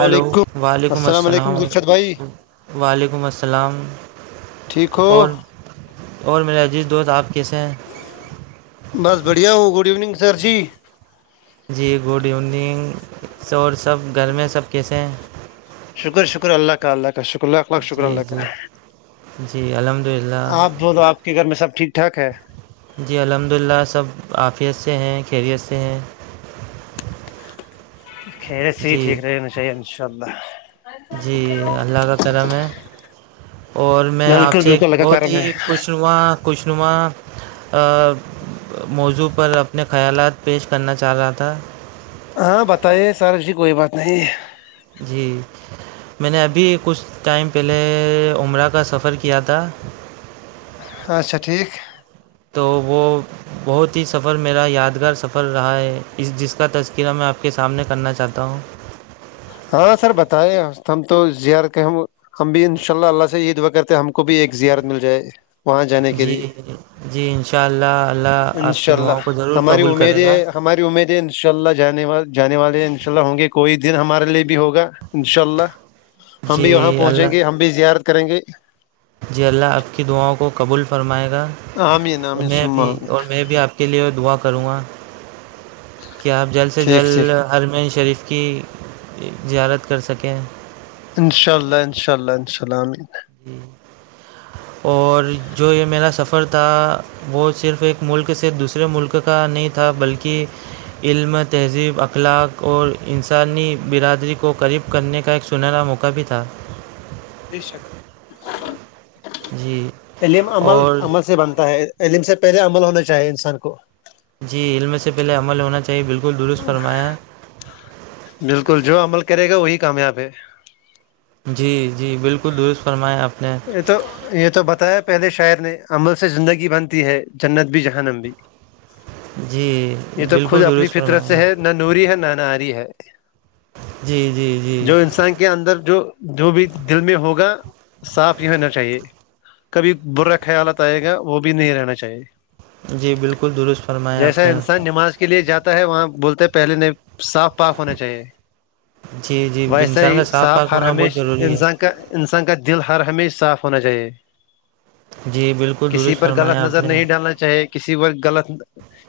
Hello وعلیکم وعلیکم السلام علیکم دلشد بھائی وعلیکم السلام ٹھیک ہو اور اور میرا عزیز دوست آپ کیسے ہیں بس بڑھیا ہو گڈ ایوننگ سر جی جی گڈ ایوننگ اور سب گھر میں سب کیسے ہیں شکر شکر اللہ کا اللہ کا شکر اللہ اخلاق شکر جی اللہ کا جی جی الحمد للہ آپ بول تو آپ کے گھر میں سب ٹھیک ٹھاک ہے جی الحمد للہ سب عفیت سے ہیں خیریت سے ہیں خھییرے سے ہی جی ٹھیک رہے ن چاہیے انشاء اللہ جی اللہ کا کرم ہے اور میں آپ بالکل سے بالکل لگا بہت کارم ہی ہے خوش نما خوش نما موضوع پر اپنے خیالات پیش کرنا چہ رہا تھا ہاں بتائیے سر جی کوئی بات نہیں جی میں نے ابھی کچھ ٹائم پہلے عمرہ کا سفر کیا تھا اچھا ٹھیک تو وہ بہت ہی سفر میرا یادگار سفر رہا ہے اس جس کا تذکرہ میں آپ کے سامنے کرنا چاہتا ہوں ہاں سر بتائے ہم تو زیر کے ہم ہم بھی ان شاء اللہ اللہ سے یہی دعا کرتے ہم کو بھی ایک زیارت مل جائے وہاں جانے کے جی لیے جی ان شاء اللہ اللہ ان آپ کی شاء دعاؤں اللہ کو ضرور ہماری قبول امید کرے یہ گا ہے ہماری امید ہے ان شاء اللہ جانے والے جانے والے انشاء اللہ ہوں گے کوئی دن ہمارے لیے بھی ہوگا ان شاء اللہ ہم بھی وہاں جی پہچیں گے اللہ ہم بھی زیارت کریں گے جی اللہ آپ کی دعاؤں کو قبول فرمائے گا آمین اور آمین میں سما بھی آمین اور میں بھی آپ کے لیے دعا کروں گا کہ آپ جلد سے ٹھیک جلد ٹھیک ارمے شریف کی زیارت کر سکیں انشاء اللہ انشاء اللہ آمین جی اور جو یہ میرا سفر تھا وہ صرف ایک ملک سے دوسرے ملک کا نہیں تھا بلکہ کہ علم تہذیب اخلاق اور انسانی برادری کو قریب کرنے کا ایک سنہرا موقع بھی تھا بے شک جی علم عمل اور عمل سے بنتا ہے علم سے پہلے عمل ہونا چاہیے انسان کو جی علم سے پہلے عمل ہونا چاہیے بلکل درست فرمایا بلکل جو عمل کرے گا وہی کامیاب ہے جی جی بلکل درست فرمایا آپ نے یہ تو یہ تو بتایا پہلے شاعر نے عمل سے زندگی بنتی ہے جنت بھی جہنم بھی جی یہ تو خود بلکل اپنی درست فطرت سے فرمایا ہے نہ نوری ہے نہ ناری ہے جی جی جو جی انسان کے کے اندر جو جو بھی دل میں ہوگا صاف ہی ہونا چاہیے کبھی برا خیالات آئے گا وہ بھی نہیں رہنا چاہیے جی بلکل درست فرمایا جیسا آپ نے انسان نماز کے لیے جاتا ہے وہاں بولتے ہیں پہلے نہیں صاف پاک ہونا چاہیے جی جی ویسا انسان ہی کا صاف پاک ہر ہونا بہت ہمیش ضروری ہے انسان انسان کا دل ہر ہمیش صاف ہونا چاہیے جی بالکل کسی درست پر غلط فرمایا آپ نظر نے نہیں ڈالنا چاہے کسی پر غلط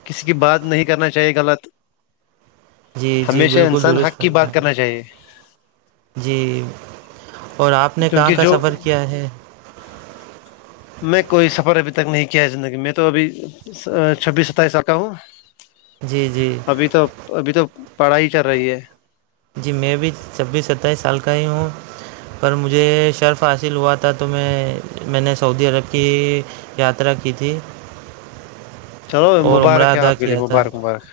کسی کی بات نہیں کرنا چاہیے غلط جی جی ہمیشہ بالکل انسان درست حق کی بات فرمائیں کرنا چاہیے جی اور آپ نے کہاں کیونکہ کا جو سفر کیا ہے میں کوئی سفر ابھی تک نہیں کیا ہے زندگی میں تو ابھی چھبیس ستائیس سال کا ہوں جی جی ابھی تو ابھی تو پڑھائی چل رہی ہے جی میں بھی چھبیس ستائیس سال کا ہی ہوں پر مجھے شرف حاصل ہوا تھا تو میں میں نے سعودی عرب کے یاترا کی تھی چلو اور عمرہ مبارک ہے ادا آپ کے لیے کیا تھا مبارک مبارک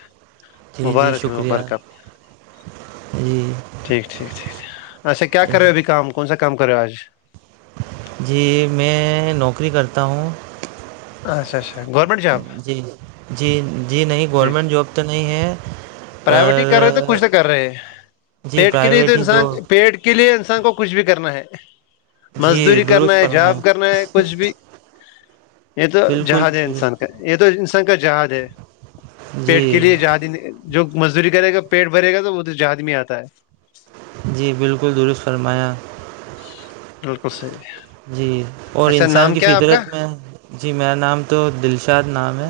جی جی مبارک ہے شکریہ مبارک ہے آپ کے لیے جی ٹھیک ٹھیک ٹھیک اچھا کیا کررہے ہو ابھی کام کونسا کام کررہے ہو ابھی آج جی میں نوکری کرتا ہوں اچھا اچھا گورنمنٹ جاب جی جی جی نہیں گورنمنٹ جاب تو نہیں ہے پرائیویٹ ہی کر رہے تو پر کچھ تو کر رہے ہیں جی پیٹ کے لیے تو پرائیویٹ ہی انسان جو پیٹ [inaudible] کے لیے انسان کو کچھ بھی کرنا ہے جی مزدوری کرنا درست ہے فرمائیں جاب کرنا ہے کچھ بھی یہ تو بالکل جہاد ہے درست انسان کا یہ تو انسان کا جہاد ہے [inaudible] جی پیٹ کے لیے جہاد جو مزدوری کرے گا پیٹ بھرے گا تو وہ تو جہاد میں آتا ہے جی بالکل درست فرمایا بالکل صحی جی اور انسان کی فطرت میں جی میرا نام تو دلشاد نام ہے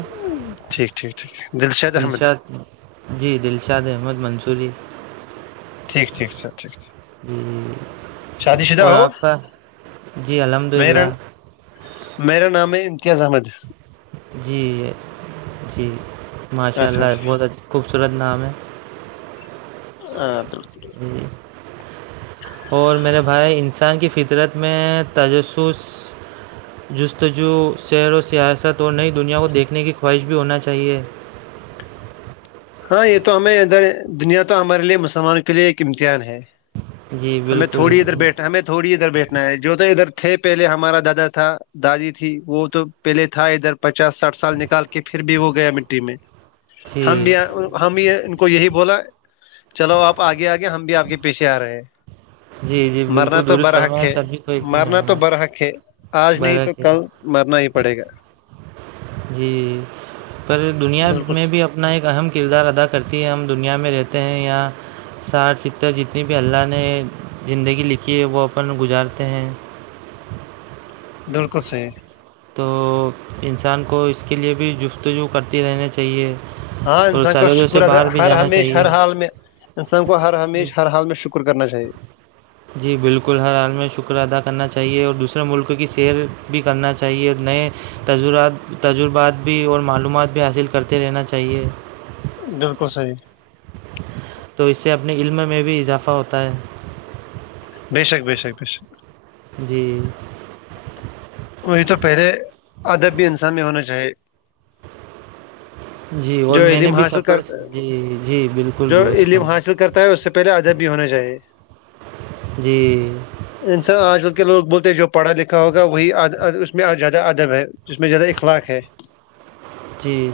ٹھیک ٹھیک ٹھیک دلشید احمد [inaudible] دلشاد جی دلشاد احمد منصوری ٹھیک ٹھ س ٹھیک [inaudible] جی شادی شدہ اور ہو آپ کا جی الحمد میرا للہ میرا نام آ امتیاز احمد جی جی ماشاء اچھا اللہ اچھا بہت اچ خوبصورت نام ہے ہاں بالکل [inaudible] ج [inaudible] اور میرے بھائی انسان کی فطرت میں تجسس جستجو سر و سیاست اور نئی دنیا کو دیکھنے کی خواہش بھی ہونا چاہیئے ہاں یہ تو ہمیں اندر دنیا تو ہمارے لیے مسلمانوں کے لیے ایک امتحان ہے جی ہمیں تھوڑی ادھر بالکل بیٹھنا ہمیں تھوڑی ادھر بیٹھنا ہے جو تو ادھر تھے پہلے ہمارا دادا تھا [inaudible] دادی تھی وہ تو پہلے تھا ادھر پچاس ساٹھ سال نکال کے پھر بھی وہ گیا مٹی میں ہم جی بھی [inaudible] ہم یہ ان کو یہی بولا چلو آپ آگے آگے ہم بھی آپ کے پیچھے آ رہے ہیں [inaudible] مرنا بالکل تو درست برحق فرمایا ہے سبھی کو ایک دن مرنا تو جانا برحق ہے آج نہیں تو برحق ہے کل مرنا ہی پڑے گا جی پر دنیا میں بالکل بھی اب اتنا ایک اہم کردار ادا کرتی ہے ہم دنیا میں رہتے ہیں یہاں سار چتر جتنی بھی اللہ نے زندگی لکھی ہے وہ اپن گزارتے ہیں بالکل صحیح تو انسان کو اس کے لیے بھی جفتجو کرتی رہنی چاہیے [unintelligible] ہاں اور انسان کا سرحدوں شکر سے ا باہر بھی ہر جانا ہمیشہ ہر چاہیے حال میں [inaudible] انسان کو ہر ہمیش جی ہر حال میں شکر کرنا چاہیے جی بالکل ہر حال میں شکر ادا کرنا چاہیے اور دوسرے ملک کی سیر بھی کرنا چاہیے نئے تجرات تجربات بھی اور معلومات بھی حاصل کرتے رہنا چاہیے بالکل صحیح تو اس سے اپنے علم میں بھی اضافہ ہوتا ہے بے شک بے شک بے شک جی وہی تو پہلے ادب بھی انسان میں ہونا چاہیے [inaudible] جی اور جو میں نے علم بھی حاصل سفر کرتا جی جی بالکل جو درست علم حاصل فرما کرتا ہے اس سے پہلے ادب بھی ہونا چاہیے جی انسان آج کل کے لوگ بولتے ہیں جو پڑھا لکھا ہوگا وہی اس میں زیادہ ادب ہے جس میں زیادہ اخلاق ہے جی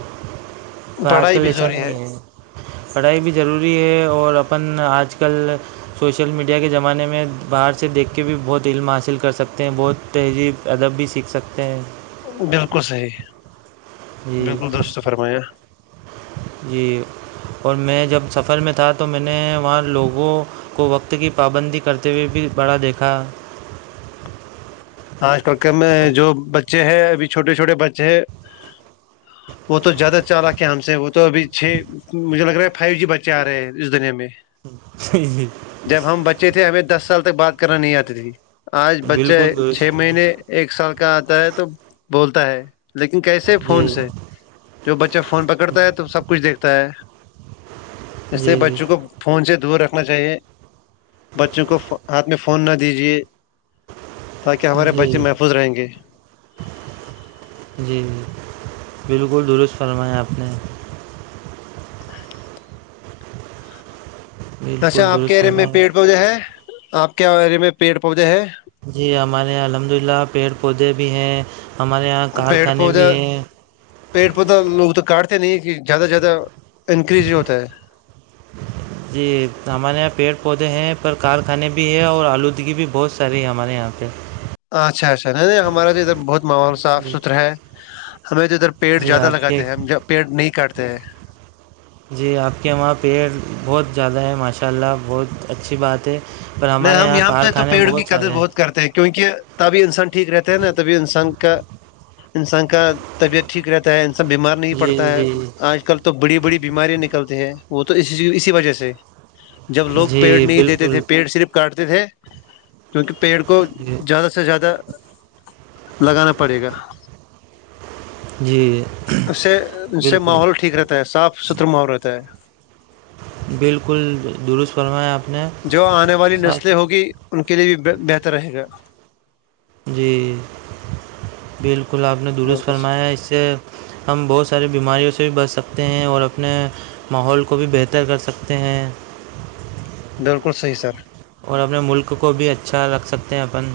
پر آج پڑھائی کل بھی ایسا ضروری نہیں ہے پڑھائی بھی ضروری ہے اور اپن آج کل سوشل میڈیا کے زمانے میں باہر سے دیکھ کے بھی بہت علم حاصل کر سکتے ہیں بہت تہذیب ادب بھی سیکھ سکتے ہیں بالکل صحیح جی بالکل دوست فرمایا جی اور میں جب سفر میں تھا تو میں نے وہاں لوگوں کو وقت کی پابندی کرتے ہوئے بھی بڑا دیکھا آج کل کے میں او، جو بچے ہیں ابھی چھوٹے چھوٹے بچے ہیں وہ تو زیادہ چال کے ہم سے وہ تو ابھی چھ مجھے لگ رہا ہے فائیو جی بچے آ رہے ہیں اس دنیا میں [unintelligible] جب ہم بچے تھے ہمیں دس سال تک بات کرنا نہیں آتے تھی آج بچے بالکل درست چھ فرما- مہینے ایک سال کا آتا ہے تو بولتا ہے لیکن کیسے ہے فون جی سے جو بچہ فون پکڑتا ہے تو سب کچھ دیکھتا ہے اس سے جی جی بچوں کو فون سے دور رکھنا چاہیے بچوں کو ہاتھ میں فون نہ دیجیے تاکہ ہمارے جی بچے محفوظ رہیں گے جی جی بالکل درست فرماائے آپ نے اچھا بالکل آپ کے درست ایریے میں فرمایا پیڑ پودے ہے آپ کے اریے میں پیڑ پودے ہے جی ہمارے یہاں الحمد اللہ پیڑ پودے بھی ہیں ہمارے یہاں پیڑ کارخانے پوج بھی ہیں پیڑ پودا لوگ تو کاٹتے نہیں کہ زیادہ سے زیادہ انکریز ہی ہوتا ہے جی ہمارے یہاں پیڑ پودے ہیں پر کارخانے بھی ہے اور آلودگی بھی بہت ساری ہے ہمارے یہاں پہ اچھا اچھا نہیں نہیں ہمارا جو ادھر بہت ماحول صاف جی ستھرا ہے ہمیں جو ادھر پیڑ جی زیادہ آپ کے لگاتے ہیں ہم پیڑ نہیں کاٹتے ہیں جی آپ کے وہاں پیڑ بہت زیادہ ہے ماشاء اللہ بہت اچھی بات ہے پر نہیں ہمارے ہم یہاں پہ تو کارخانے پیڑوں کی سارے قدر بہت کرتے ہیں کیونکہ تبھی انسان ٹھیک رہتا ہے نا تبھی انسان کا انسان کا طبیعت ٹھیک رہتا ہے بیمار نہیں پڑتا جی ہے جی آج کل تو بڑی بڑی بیماریاں نکلتی ہیں وہ تو اس اسی وجہ سے جب لوگ پیڑ جی نہیں دیتے بالکل تھے پیڑ صرف کاٹتے تھے کیونکہ پیڑ کو جی زیادہ سے زیادہ لگانا پڑے گا جی اس سے اس سے بالکل ماحول ٹھیک رہتا ہے صاف ستھرا ماحول رہتا ہے بالکل درست فرمائیں آپ نے جو آنے والی صاف نسلیں ہوگی ستھرا۔ ان کے لیے بھی بہتر رہے گا جی بالکل آپ نے درست بالکل فرمایا ہے اس سے ہم بہت ساریے بیماریوں سے بھی بچ سکتے ہیں اور اپنے ماحول کو بھی بہتر کر سکتے ہیں بالکل صحیح سر اور اپنے ملک کو بھی اچھا رکھ سکتے ہیں اپن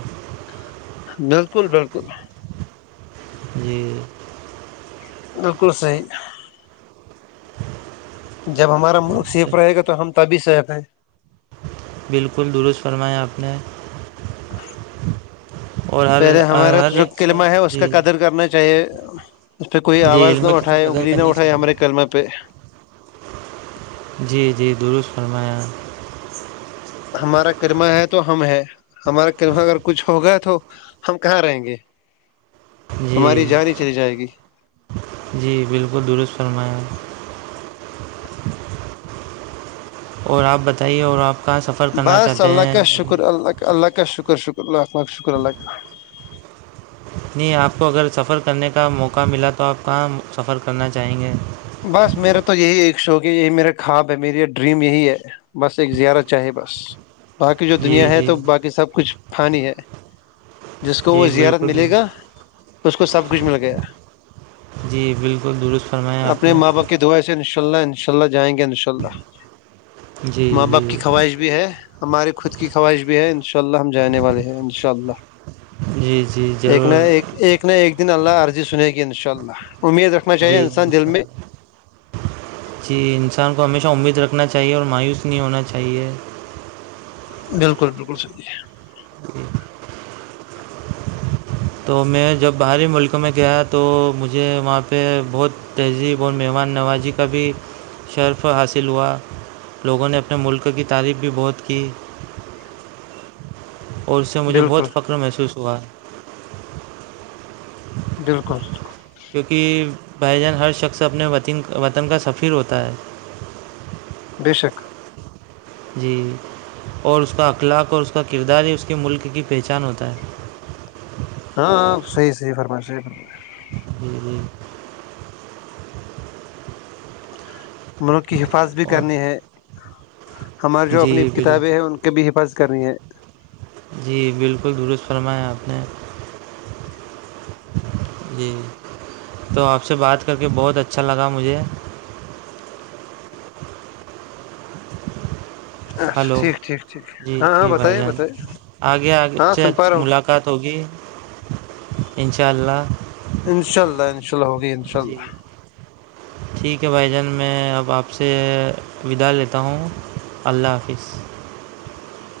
بالکل بالکل جی بکل صحیح جب ہمارا ملک صیف رہے گا تو ہم تبھی سیف ہیں بالکل درست فرمیا آپ نے اور ہر پہلے ہمارا ہر جو ایک قلمہ ہے فرد اس جی کا قدر کرنا چاہی چاہے اس پہ کوئی جی آواز علم نہ کی تو اٹھائے قدر اگلی نہ کرنی اٹھائے ہمارے چاہیے کلم پہ جی جی درست فرمایا ہمارا کرمہ ہے تو ہم ہے ہمارا کرمہ اگر کچھ ہوگا تو ہم کہاں رہیں گے جی ہماری جان ہی چلی جائے گی جی بالکل درست فرمایا اور آپ بتائیے اور آپ کہاں سفر کرنا بس چاہتے اللہ کا ہیں اپنے؟ شکر اللہ کا اللہ کا شکر شکر اللہم کا شکر اللہ کا نہیں آپ کو اگر سفر کرنے کا موقع ملا تو آپ کہاں سفر کرنا چاہیں گے بس میرا تو یہی ایک شوق ہے یہی میرے خواب ہے میری یہ ڈریم یہی ہے بس ایک زیارہ چاہے بس باقی جو دنیا جی ہے جی تو باقی سب کچھ پانی ہے جس کو وہ جی زیارت بالکل ملے گا درست- اس کو سب کچھ مل گیا جی بالکل درست فرمایا آپ اپنے نے ماں باپ کی دعائیں سے انشاء اللہ انشاء اللہ جائیں گے انشاء اللہ جی ماں جی باپ کی خواہش بھی ہے ہماریے خود کی خواہش بھی ہے ان شاء اللہ ہم جانے والے ہیں انشاء اللہ جی جی ضرور ایک ایک نہ ایک دن اللہ عرضی سنے گی ان شاء اللہ امید رکھ جی ان شاء اللہ جی انسان کو ہمیشہ امید رکھنا چاہیے اور مایوس نہیں ہونا چاہیے بالکل بالکل سر جی ج [unintelligible] تو میں جب باہری ملکوں میں گیا تو مجھے وہاں پہ بہت تہذیب اور مہمان نوازی کا بھی شرف حاصل ہوا لوگوں نے اپنے ملک کی تعریف بھی بہت کی اور اس سے مجھے بالکل بہت فخر محسوس ہوا ہے بالکل بکل کیونکہ بھائی جان ہر شخص اپنے وطن وطن کا سفیر ہوتا ہے بے شک جی اور اس کا اخلاق اور اس کا کردار ہی اس کے ملک کی پہچان ہوتا ہے ہاں ہاں صحیح فرمائش صحیح فرمش جی [unintelligible] مولک کی حفاظت بھی اور کرنی ہے ہماری جو جی اپنی بالکل کتابیں ہیں ان کے بھی حفاظت کرنی ہیں جی بالکل درست فرمایا آپ نے جی جی تو آپ سے بات کر کے بہت اچھا لگا مجھے اچھا ہلو ٹھیک ٹھیک ٹھیک جی ہاں ہاں جی بھائی بتائیے جان بتائیے آگے آگ ہاں سے سن پا رہا ہوں ملاقات قات ہوگی ان شاء اللہ انشاء اللہ انشاءلہ ہوگی ان ششاء جی اللہ ٹھیک ہے بھائی جان میں اب آپ سے ودا لیتا ہوں اللہ حافظ